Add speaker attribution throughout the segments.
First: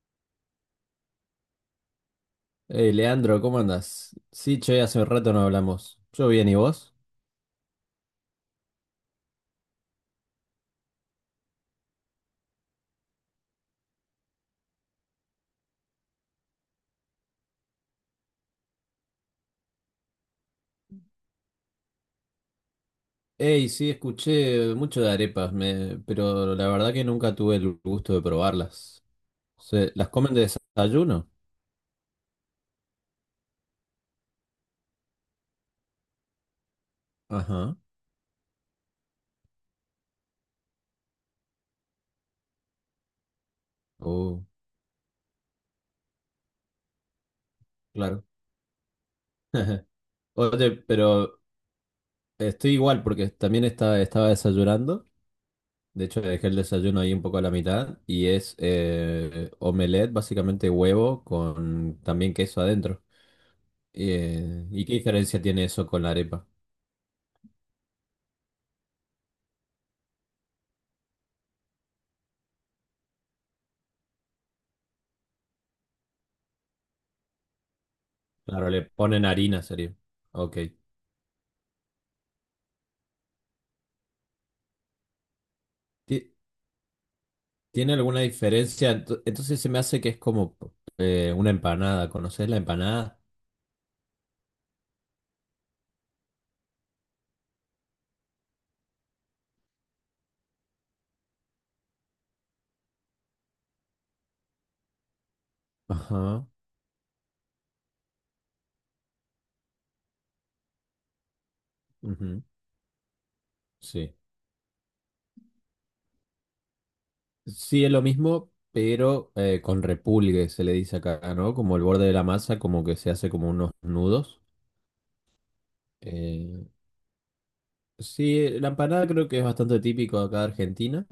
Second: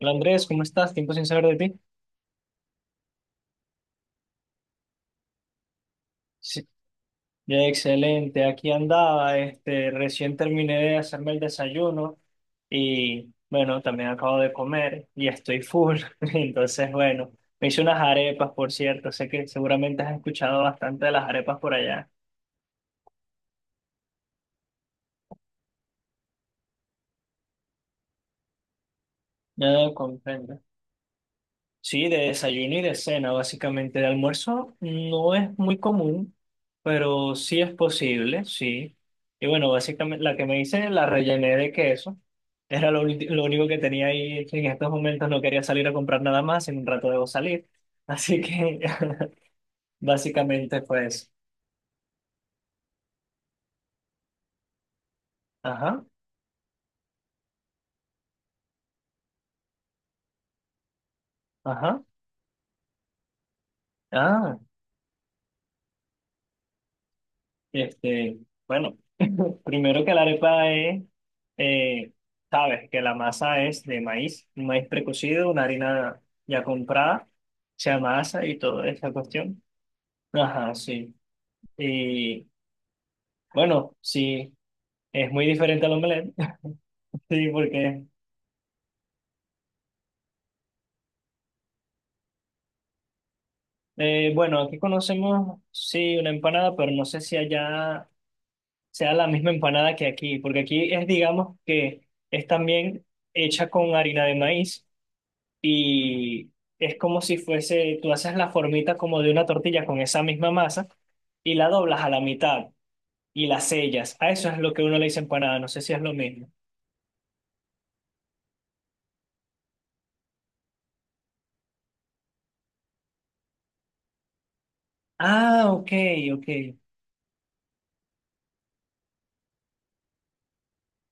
Speaker 1: Hola Andrés, ¿cómo estás? Tiempo sin saber de ti.
Speaker 2: Hey, Leandro, ¿cómo andas? Sí, che, hace un rato no hablamos. Yo bien, ¿y
Speaker 1: Sí.
Speaker 2: vos?
Speaker 1: Ya, excelente, aquí andaba, recién terminé de hacerme el desayuno y bueno, también acabo de comer y estoy full. Entonces, bueno, me hice unas arepas, por cierto, sé que seguramente has escuchado bastante de las arepas por allá.
Speaker 2: Hey, sí, escuché mucho de arepas, pero la verdad que nunca tuve el gusto de probarlas.
Speaker 1: Ya
Speaker 2: ¿Las comen de
Speaker 1: comprendo.
Speaker 2: desayuno?
Speaker 1: Sí, de desayuno y de cena, básicamente. De almuerzo no es muy común, pero sí es
Speaker 2: Ajá.
Speaker 1: posible, sí. Y bueno, básicamente la que me hice la rellené de queso. Lo único que tenía
Speaker 2: Oh,
Speaker 1: ahí. En estos momentos no quería salir a comprar nada más, en un rato debo salir.
Speaker 2: claro.
Speaker 1: Así que
Speaker 2: Oye,
Speaker 1: básicamente fue eso.
Speaker 2: pero estoy igual porque también estaba desayunando.
Speaker 1: Ajá,
Speaker 2: De hecho, dejé el desayuno ahí un poco a la mitad. Y es omelette, básicamente huevo con
Speaker 1: ajá.
Speaker 2: también queso adentro.
Speaker 1: Ah.
Speaker 2: ¿Y qué diferencia tiene eso con la arepa?
Speaker 1: Este, bueno, primero que la arepa es, eh, sabes que la masa es de maíz, un maíz precocido, una harina ya comprada, se amasa y
Speaker 2: Claro, le
Speaker 1: toda esa
Speaker 2: ponen
Speaker 1: cuestión.
Speaker 2: harina, sería. Ok.
Speaker 1: Ajá, sí. Y bueno, sí, es muy diferente al
Speaker 2: Ti-
Speaker 1: omelette, sí,
Speaker 2: ¿Tiene
Speaker 1: porque,
Speaker 2: alguna diferencia? Entonces se me hace que es como una empanada. ¿Conoces la empanada?
Speaker 1: bueno, aquí conocemos, sí, una empanada, pero no sé si allá sea la misma empanada que aquí, porque aquí es, digamos, que es también hecha con harina de maíz
Speaker 2: Ajá,
Speaker 1: y es como si fuese, tú haces la formita como de una tortilla con esa misma masa y la doblas a la
Speaker 2: ujú,
Speaker 1: mitad y la
Speaker 2: sí.
Speaker 1: sellas. A eso es lo que uno le dice empanada, no sé si es lo mismo.
Speaker 2: Sí, es lo mismo, pero con repulgue se le dice acá, ¿no? Como el borde de la masa, como que se hace como unos nudos.
Speaker 1: Ah, ok, ok.
Speaker 2: Eh, sí, la empanada creo que es bastante típico acá de Argentina.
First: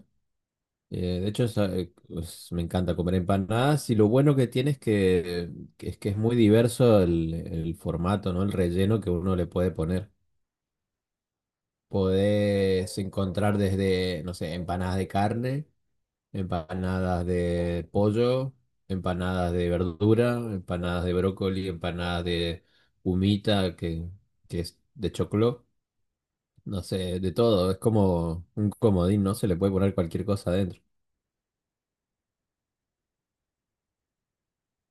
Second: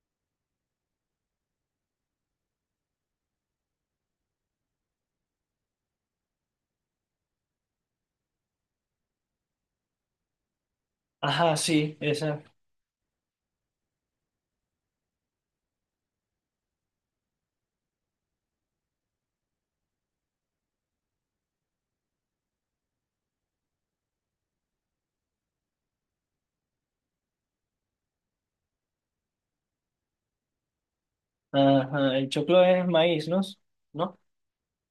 Speaker 2: De hecho, me encanta comer empanadas y lo bueno que tiene que es muy diverso el formato, ¿no? El relleno que uno le puede poner.
Speaker 1: Ajá, sí, esa.
Speaker 2: Podés encontrar desde, no sé, empanadas de carne, empanadas de pollo, empanadas de verdura, empanadas de brócoli, empanadas de humita, que es de choclo, no sé, de todo. Es como un comodín, ¿no? Se le puede poner cualquier cosa adentro.
Speaker 1: Ajá, el choclo es maíz, ¿no? ¿No?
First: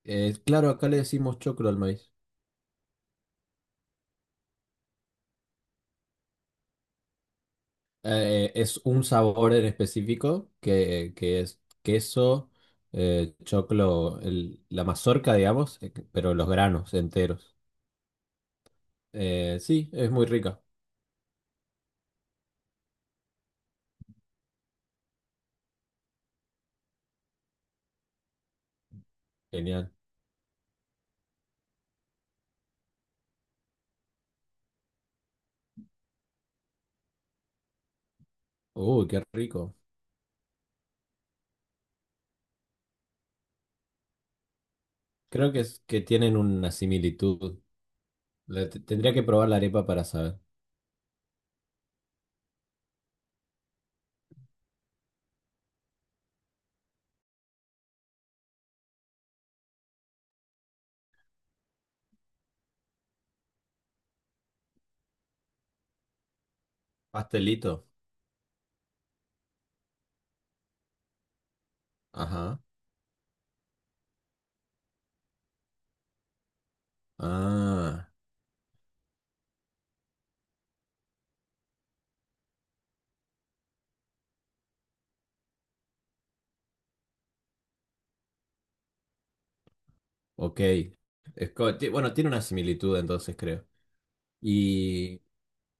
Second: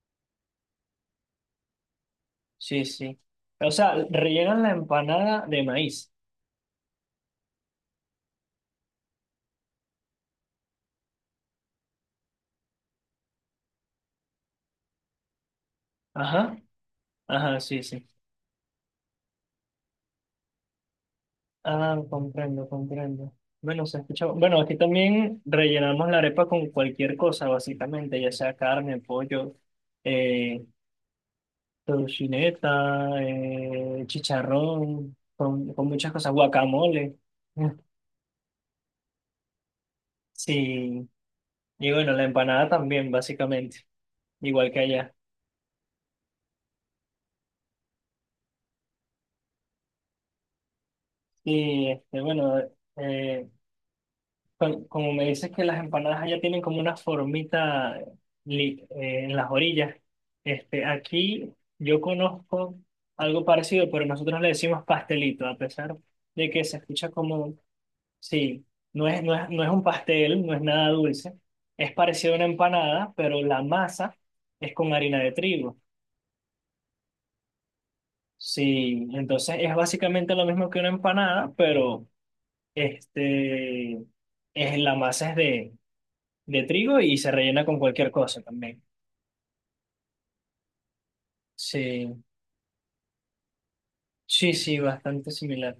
Speaker 2: Claro, acá le decimos choclo al maíz.
Speaker 1: Sí, sí. O sea, rellenan la empanada de maíz.
Speaker 2: Es un sabor en específico que es queso, choclo, la mazorca, digamos, pero los
Speaker 1: Ajá,
Speaker 2: granos enteros.
Speaker 1: ajá, sí, sí.
Speaker 2: Sí, es muy rica.
Speaker 1: Ah, comprendo, comprendo. Bueno, se escucha. Bueno, aquí también rellenamos la arepa con cualquier cosa, básicamente, ya sea carne, pollo,
Speaker 2: Genial.
Speaker 1: eh, tocineta, chicharrón, con muchas cosas, guacamole. Mm.
Speaker 2: Uy, qué rico.
Speaker 1: Sí, y bueno, la empanada también, básicamente, igual que allá.
Speaker 2: Creo que tienen una similitud. Tendría que probar la arepa para saber.
Speaker 1: Y bueno, eh, Como me dices que las empanadas allá tienen como una formita en las orillas, este, aquí yo conozco algo parecido, pero nosotros le decimos pastelito, a pesar de que se escucha como,
Speaker 2: Pastelito.
Speaker 1: sí, no es un pastel, no es nada dulce, es parecido a una
Speaker 2: Ajá.
Speaker 1: empanada, pero la masa es con harina de trigo.
Speaker 2: Ah,
Speaker 1: Sí, entonces es básicamente lo mismo que una empanada, pero este, es, la masa de trigo y se rellena con cualquier cosa también.
Speaker 2: ok. Bueno,
Speaker 1: Sí,
Speaker 2: tiene una similitud entonces, creo.
Speaker 1: sí, sí, bastante similar.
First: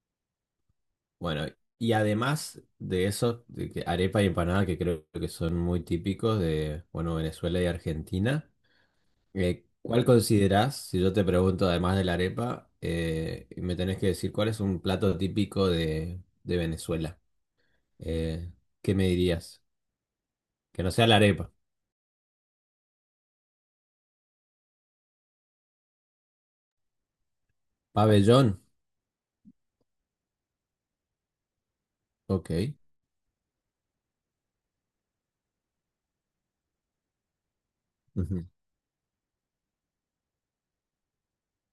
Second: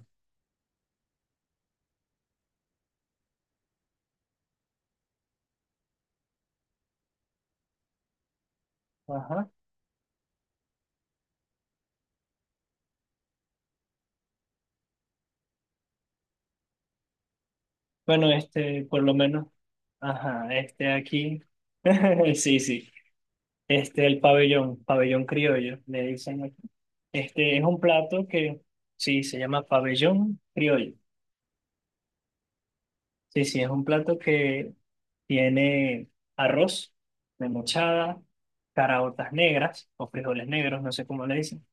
Speaker 2: Bueno, y además de eso, de que arepa y empanada que creo que son muy típicos de, bueno, Venezuela y Argentina,
Speaker 1: Ajá.
Speaker 2: ¿cuál considerás, si yo te pregunto además de la arepa, y me tenés que decir cuál es un plato típico de Venezuela?
Speaker 1: Bueno,
Speaker 2: Eh,
Speaker 1: este,
Speaker 2: ¿Qué
Speaker 1: por
Speaker 2: me
Speaker 1: lo menos,
Speaker 2: dirías?
Speaker 1: ajá,
Speaker 2: Que no
Speaker 1: este
Speaker 2: sea la
Speaker 1: aquí,
Speaker 2: arepa.
Speaker 1: sí, sí, el pabellón, pabellón criollo, le dicen aquí. Este es un plato que,
Speaker 2: Pabellón,
Speaker 1: sí, se llama pabellón criollo.
Speaker 2: ok.
Speaker 1: Sí, sí, es un plato que tiene arroz, memochada,
Speaker 2: Ujú.
Speaker 1: caraotas negras o frijoles negros, no sé cómo le dicen.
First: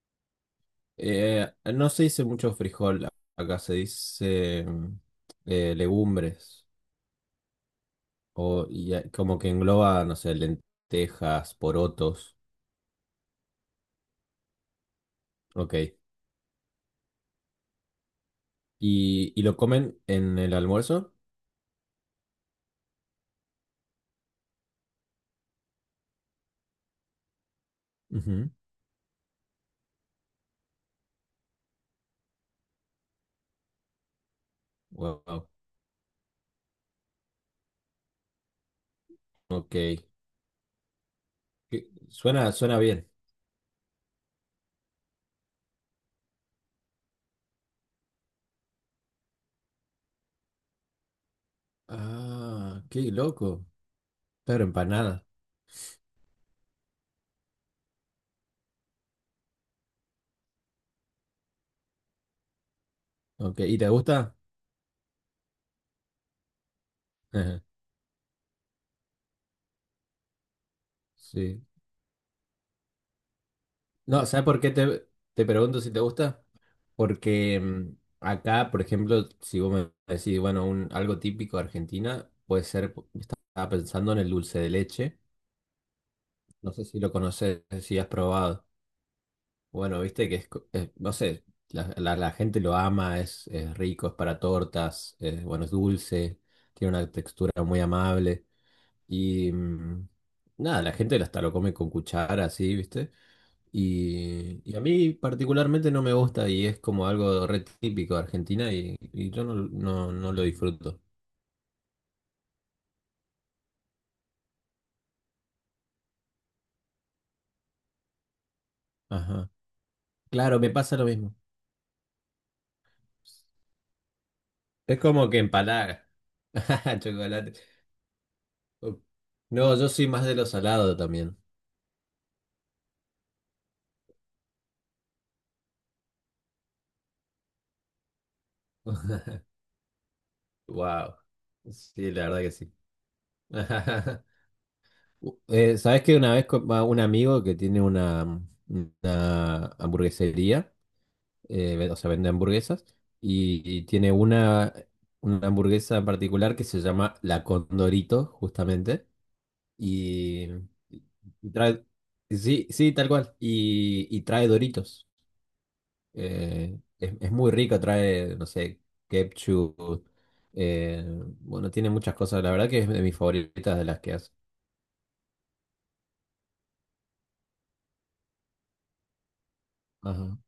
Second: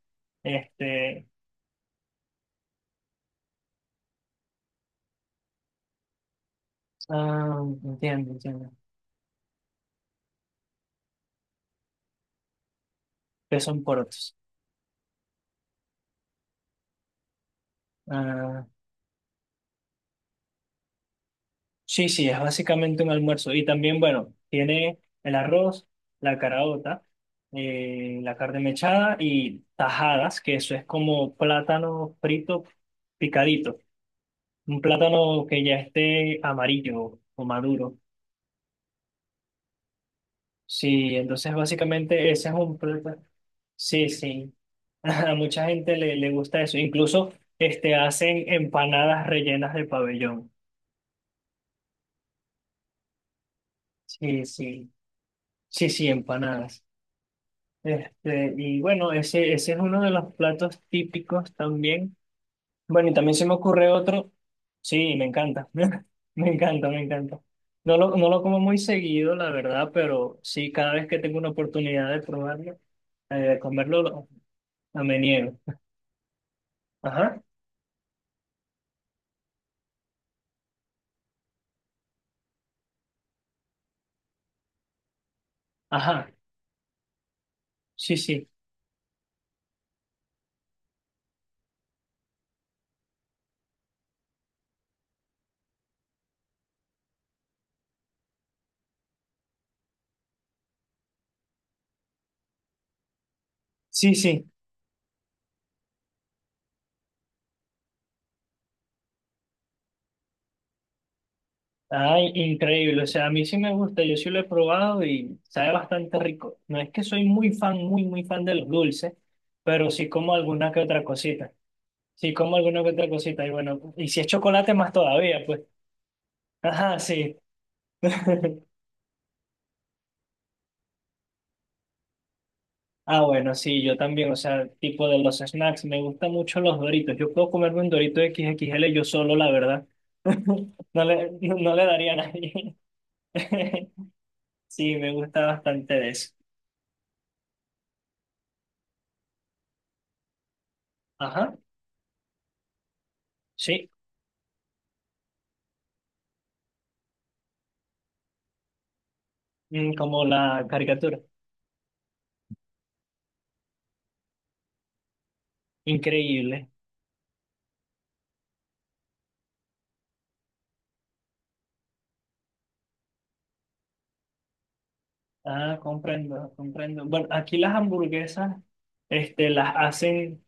Speaker 1: Este,
Speaker 2: No se dice mucho frijol, acá se dice legumbres.
Speaker 1: ah, entiendo,
Speaker 2: O
Speaker 1: entiendo.
Speaker 2: y, como que engloba, no sé, lentejas, porotos.
Speaker 1: Que son porotos.
Speaker 2: Ok.
Speaker 1: Ah,
Speaker 2: ¿ Y lo comen en el almuerzo?
Speaker 1: sí, sí, es básicamente un almuerzo. Y también, bueno, tiene el arroz, la caraota, la
Speaker 2: Ujú.
Speaker 1: carne mechada y tajadas, que eso es como plátano frito picadito. Un plátano
Speaker 2: Wow.
Speaker 1: que ya esté amarillo o maduro.
Speaker 2: Ok.
Speaker 1: Sí, entonces básicamente ese
Speaker 2: Suena,
Speaker 1: es un
Speaker 2: suena bien.
Speaker 1: plátano. Sí, sí. A mucha gente le gusta eso. Incluso hacen empanadas rellenas de pabellón.
Speaker 2: Ah, qué loco.
Speaker 1: Sí,
Speaker 2: Claro,
Speaker 1: sí.
Speaker 2: empanada.
Speaker 1: Sí, sí, empanadas. Y bueno, ese es uno de los platos típicos también. Bueno, y también se me
Speaker 2: Ok. ¿Y te
Speaker 1: ocurre otro.
Speaker 2: gusta?
Speaker 1: Sí, me encanta. Me encanta, me encanta.
Speaker 2: Ajá,
Speaker 1: No lo como muy seguido, la verdad, pero sí, cada vez que tengo una
Speaker 2: sí.
Speaker 1: oportunidad de probarlo, de comerlo,
Speaker 2: No, ¿sabes por qué
Speaker 1: a me
Speaker 2: te
Speaker 1: niego.
Speaker 2: pregunto si te gusta?
Speaker 1: Ajá,
Speaker 2: Porque acá, por ejemplo, si vos me decís, bueno, algo típico de Argentina, puede ser, estaba pensando en el dulce de leche.
Speaker 1: ajá.
Speaker 2: No sé si lo conoces, si has
Speaker 1: Sí, sí.
Speaker 2: probado. Bueno, viste que no sé, la gente lo ama, es rico, es para tortas, bueno, es dulce, tiene una textura muy amable. Y nada, la gente hasta lo come con cuchara, así, viste.
Speaker 1: Sí, sí.
Speaker 2: Y a mí particularmente no me gusta y es como algo re típico de Argentina y yo no lo disfruto.
Speaker 1: Ay, increíble, o sea, a mí sí me gusta, yo sí lo he probado y sabe bastante rico. No es que soy muy fan, muy fan de los dulces,
Speaker 2: Ajá.
Speaker 1: pero sí como
Speaker 2: Claro, me
Speaker 1: alguna que
Speaker 2: pasa
Speaker 1: otra
Speaker 2: lo mismo.
Speaker 1: cosita. Sí como alguna que otra cosita y bueno, y si es chocolate más
Speaker 2: Es como que
Speaker 1: todavía, pues.
Speaker 2: empalaga.
Speaker 1: Ajá, sí.
Speaker 2: Chocolate. No, yo soy más de lo salado también.
Speaker 1: Ah, bueno, sí, yo también, o sea, tipo de los snacks, me gustan mucho los Doritos. Yo puedo comerme un Dorito x XXL yo solo, la verdad.
Speaker 2: Wow.
Speaker 1: No le
Speaker 2: Sí,
Speaker 1: daría a
Speaker 2: la verdad que sí.
Speaker 1: nadie. Sí, me gusta bastante
Speaker 2: ¿Sabes
Speaker 1: de
Speaker 2: que una
Speaker 1: eso.
Speaker 2: vez va un amigo que tiene una, una hamburguesería,
Speaker 1: Ajá.
Speaker 2: o sea, vende hamburguesas, y
Speaker 1: Sí,
Speaker 2: tiene una hamburguesa en particular que se llama La Condorito, justamente,
Speaker 1: Mm, como
Speaker 2: y,
Speaker 1: la caricatura.
Speaker 2: y trae, sí, sí, tal cual, y trae Doritos.
Speaker 1: Increíble.
Speaker 2: Es muy rico, trae, no sé, ketchup. eh, bueno, tiene muchas cosas. La verdad que es de mis favoritas de las que hace.
Speaker 1: Ah, comprendo, comprendo. Bueno, aquí las hamburguesas, las
Speaker 2: Ajá.
Speaker 1: hacen,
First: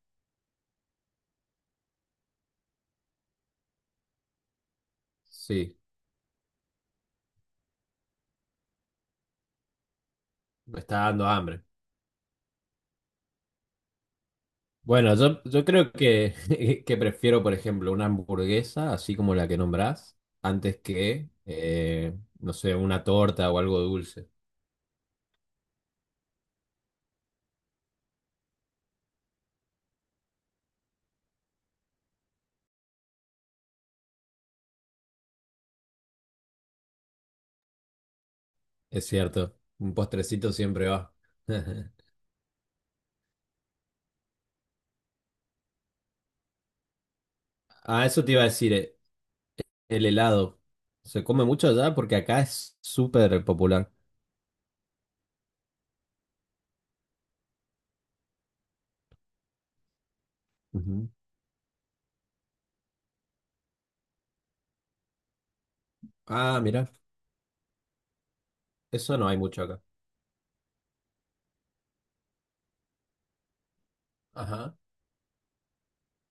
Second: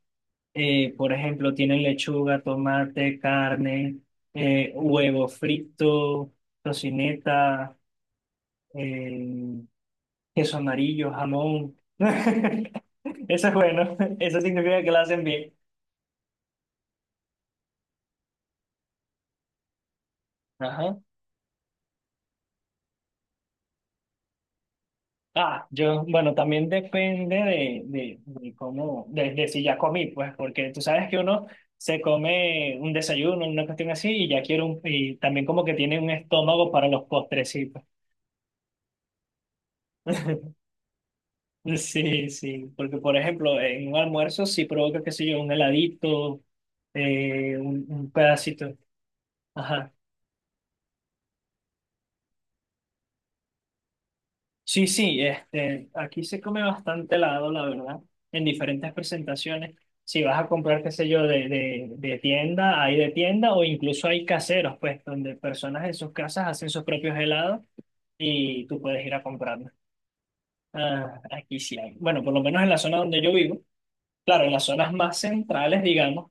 Speaker 1: por ejemplo, tienen lechuga, tomate, carne, huevo
Speaker 2: Sí,
Speaker 1: frito, tocineta, eh, queso
Speaker 2: me está
Speaker 1: amarillo,
Speaker 2: dando hambre.
Speaker 1: jamón. Eso es bueno. Eso significa que la
Speaker 2: Bueno,
Speaker 1: hacen bien.
Speaker 2: yo creo que, que prefiero, por ejemplo, una hamburguesa, así como la que nombrás, antes
Speaker 1: Ajá.
Speaker 2: que, no sé, una torta o algo dulce.
Speaker 1: Ah, yo, bueno, también depende de cómo, de si ya comí, pues, porque tú sabes que uno se come un desayuno, una cuestión así, y ya quiero un, y también como que tiene un estómago para los postrecitos.
Speaker 2: Es cierto, un postrecito siempre va.
Speaker 1: Sí, sí, porque por ejemplo, en un almuerzo sí provoca, qué sé yo, un heladito,
Speaker 2: Ah,
Speaker 1: un
Speaker 2: eso te iba a decir,
Speaker 1: pedacito. Ajá.
Speaker 2: el helado. ¿Se come mucho allá? Porque acá es súper popular.
Speaker 1: Sí, sí, aquí se come bastante helado, la verdad, en diferentes presentaciones. Si vas a comprar, qué sé yo, de tienda, hay de tienda o incluso hay caseros, pues, donde personas en sus casas
Speaker 2: Ah,
Speaker 1: hacen sus
Speaker 2: mira,
Speaker 1: propios helados y tú puedes ir
Speaker 2: eso
Speaker 1: a
Speaker 2: no hay mucho
Speaker 1: comprarlos.
Speaker 2: acá.
Speaker 1: Ah, aquí sí hay. Bueno, por lo menos en la zona donde yo vivo, claro, en las
Speaker 2: Ajá.
Speaker 1: zonas más centrales, digamos,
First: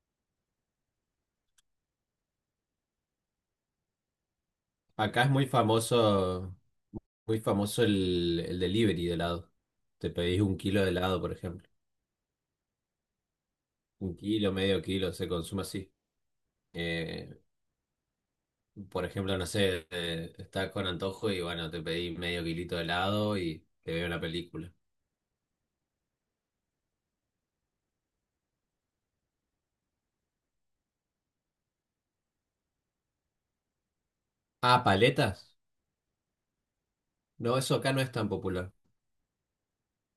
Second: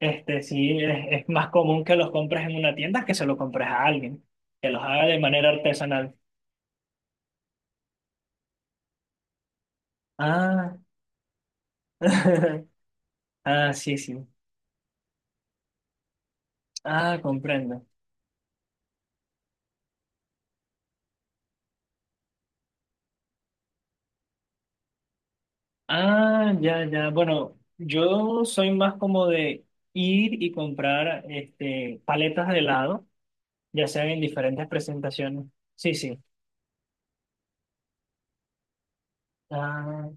Speaker 1: sí es más común que los compres en una tienda que se lo compres a alguien, que los haga de
Speaker 2: Acá es
Speaker 1: manera artesanal.
Speaker 2: muy famoso el delivery de helado. Te pedís un
Speaker 1: Ah,
Speaker 2: kilo de helado, por ejemplo.
Speaker 1: ah, sí,
Speaker 2: Un
Speaker 1: sí.
Speaker 2: kilo, medio kilo, se consume así.
Speaker 1: Ah,
Speaker 2: Eh,
Speaker 1: comprendo.
Speaker 2: por ejemplo, no sé, estás con antojo y bueno, te pedís medio kilito de helado y te veo una película.
Speaker 1: Ah, ya, ya. Bueno, yo soy más como de ir y comprar paletas de helado, ya sean en diferentes
Speaker 2: Ah,
Speaker 1: presentaciones.
Speaker 2: paletas.
Speaker 1: Sí, sí.
Speaker 2: No, eso acá no es tan popular.
Speaker 1: Ah,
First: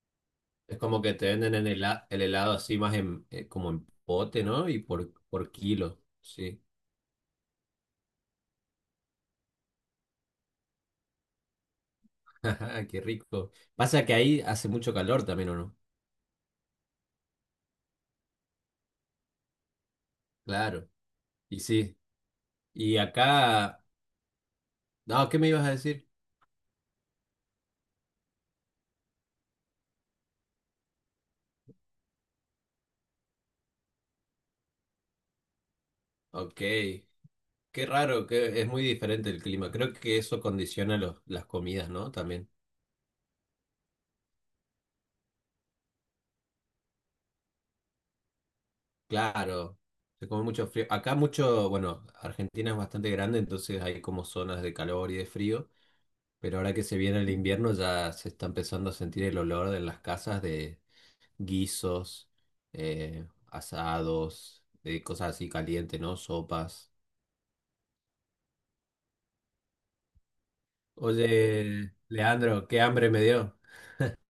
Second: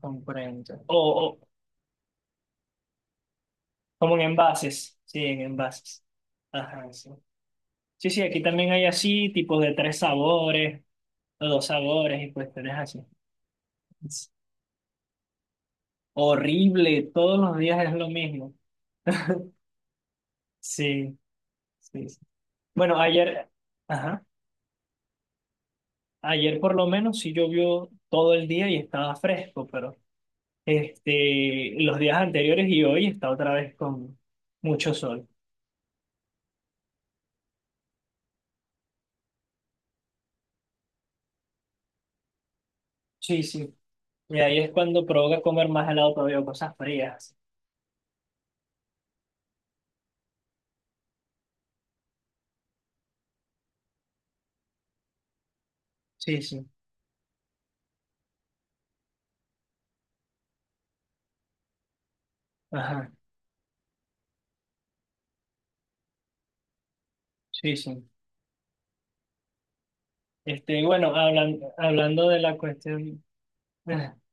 Speaker 2: Es
Speaker 1: comprendo.
Speaker 2: como que te
Speaker 1: O
Speaker 2: venden en el helado así más en, como en
Speaker 1: como en
Speaker 2: pote, ¿no?
Speaker 1: envases. Sí, en
Speaker 2: Por kilo,
Speaker 1: envases.
Speaker 2: sí.
Speaker 1: Ajá, sí. Sí, sí, aquí también hay así, tipos de 3 sabores, o 2 sabores y cuestiones
Speaker 2: Ajá,
Speaker 1: así.
Speaker 2: qué rico. Pasa que
Speaker 1: Es
Speaker 2: ahí hace mucho calor también, ¿o no?
Speaker 1: horrible, todos los días es lo mismo.
Speaker 2: Claro,
Speaker 1: Sí,
Speaker 2: y sí.
Speaker 1: sí. Sí.
Speaker 2: Y
Speaker 1: Bueno, ayer.
Speaker 2: acá,
Speaker 1: Ajá.
Speaker 2: no, ¿qué me ibas a decir?
Speaker 1: Ayer por lo menos sí llovió todo el día y estaba fresco, pero los días anteriores y hoy está otra vez con mucho sol.
Speaker 2: Ok, qué raro, que es muy diferente el clima. Creo que eso condiciona las comidas, ¿no? También.
Speaker 1: Sí, sí. Y ahí es cuando provoca comer más helado todavía, o cosas frías.
Speaker 2: Claro, se come mucho frío. Acá mucho, bueno, Argentina es bastante grande, entonces hay como zonas de calor y de frío,
Speaker 1: Sí,
Speaker 2: pero
Speaker 1: sí.
Speaker 2: ahora que se viene el invierno ya se está empezando a sentir el olor de las casas de, guisos,
Speaker 1: Ajá.
Speaker 2: asados, cosas así calientes, ¿no? Sopas.
Speaker 1: Sí, sí. Y bueno,
Speaker 2: Oye,
Speaker 1: hablando de la
Speaker 2: Leandro, qué hambre me
Speaker 1: cuestión.
Speaker 2: dio.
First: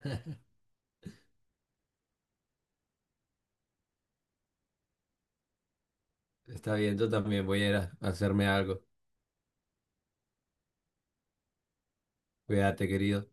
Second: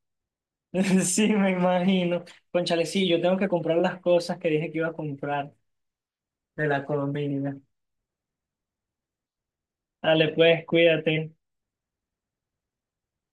Speaker 1: Sí, me imagino. Cónchale, sí, yo tengo que comprar las cosas que dije que iba a comprar de
Speaker 2: Está
Speaker 1: la
Speaker 2: bien, yo también
Speaker 1: comida.
Speaker 2: voy a ir a hacerme algo.
Speaker 1: Dale, pues, cuídate.
Speaker 2: Cuídate, querido.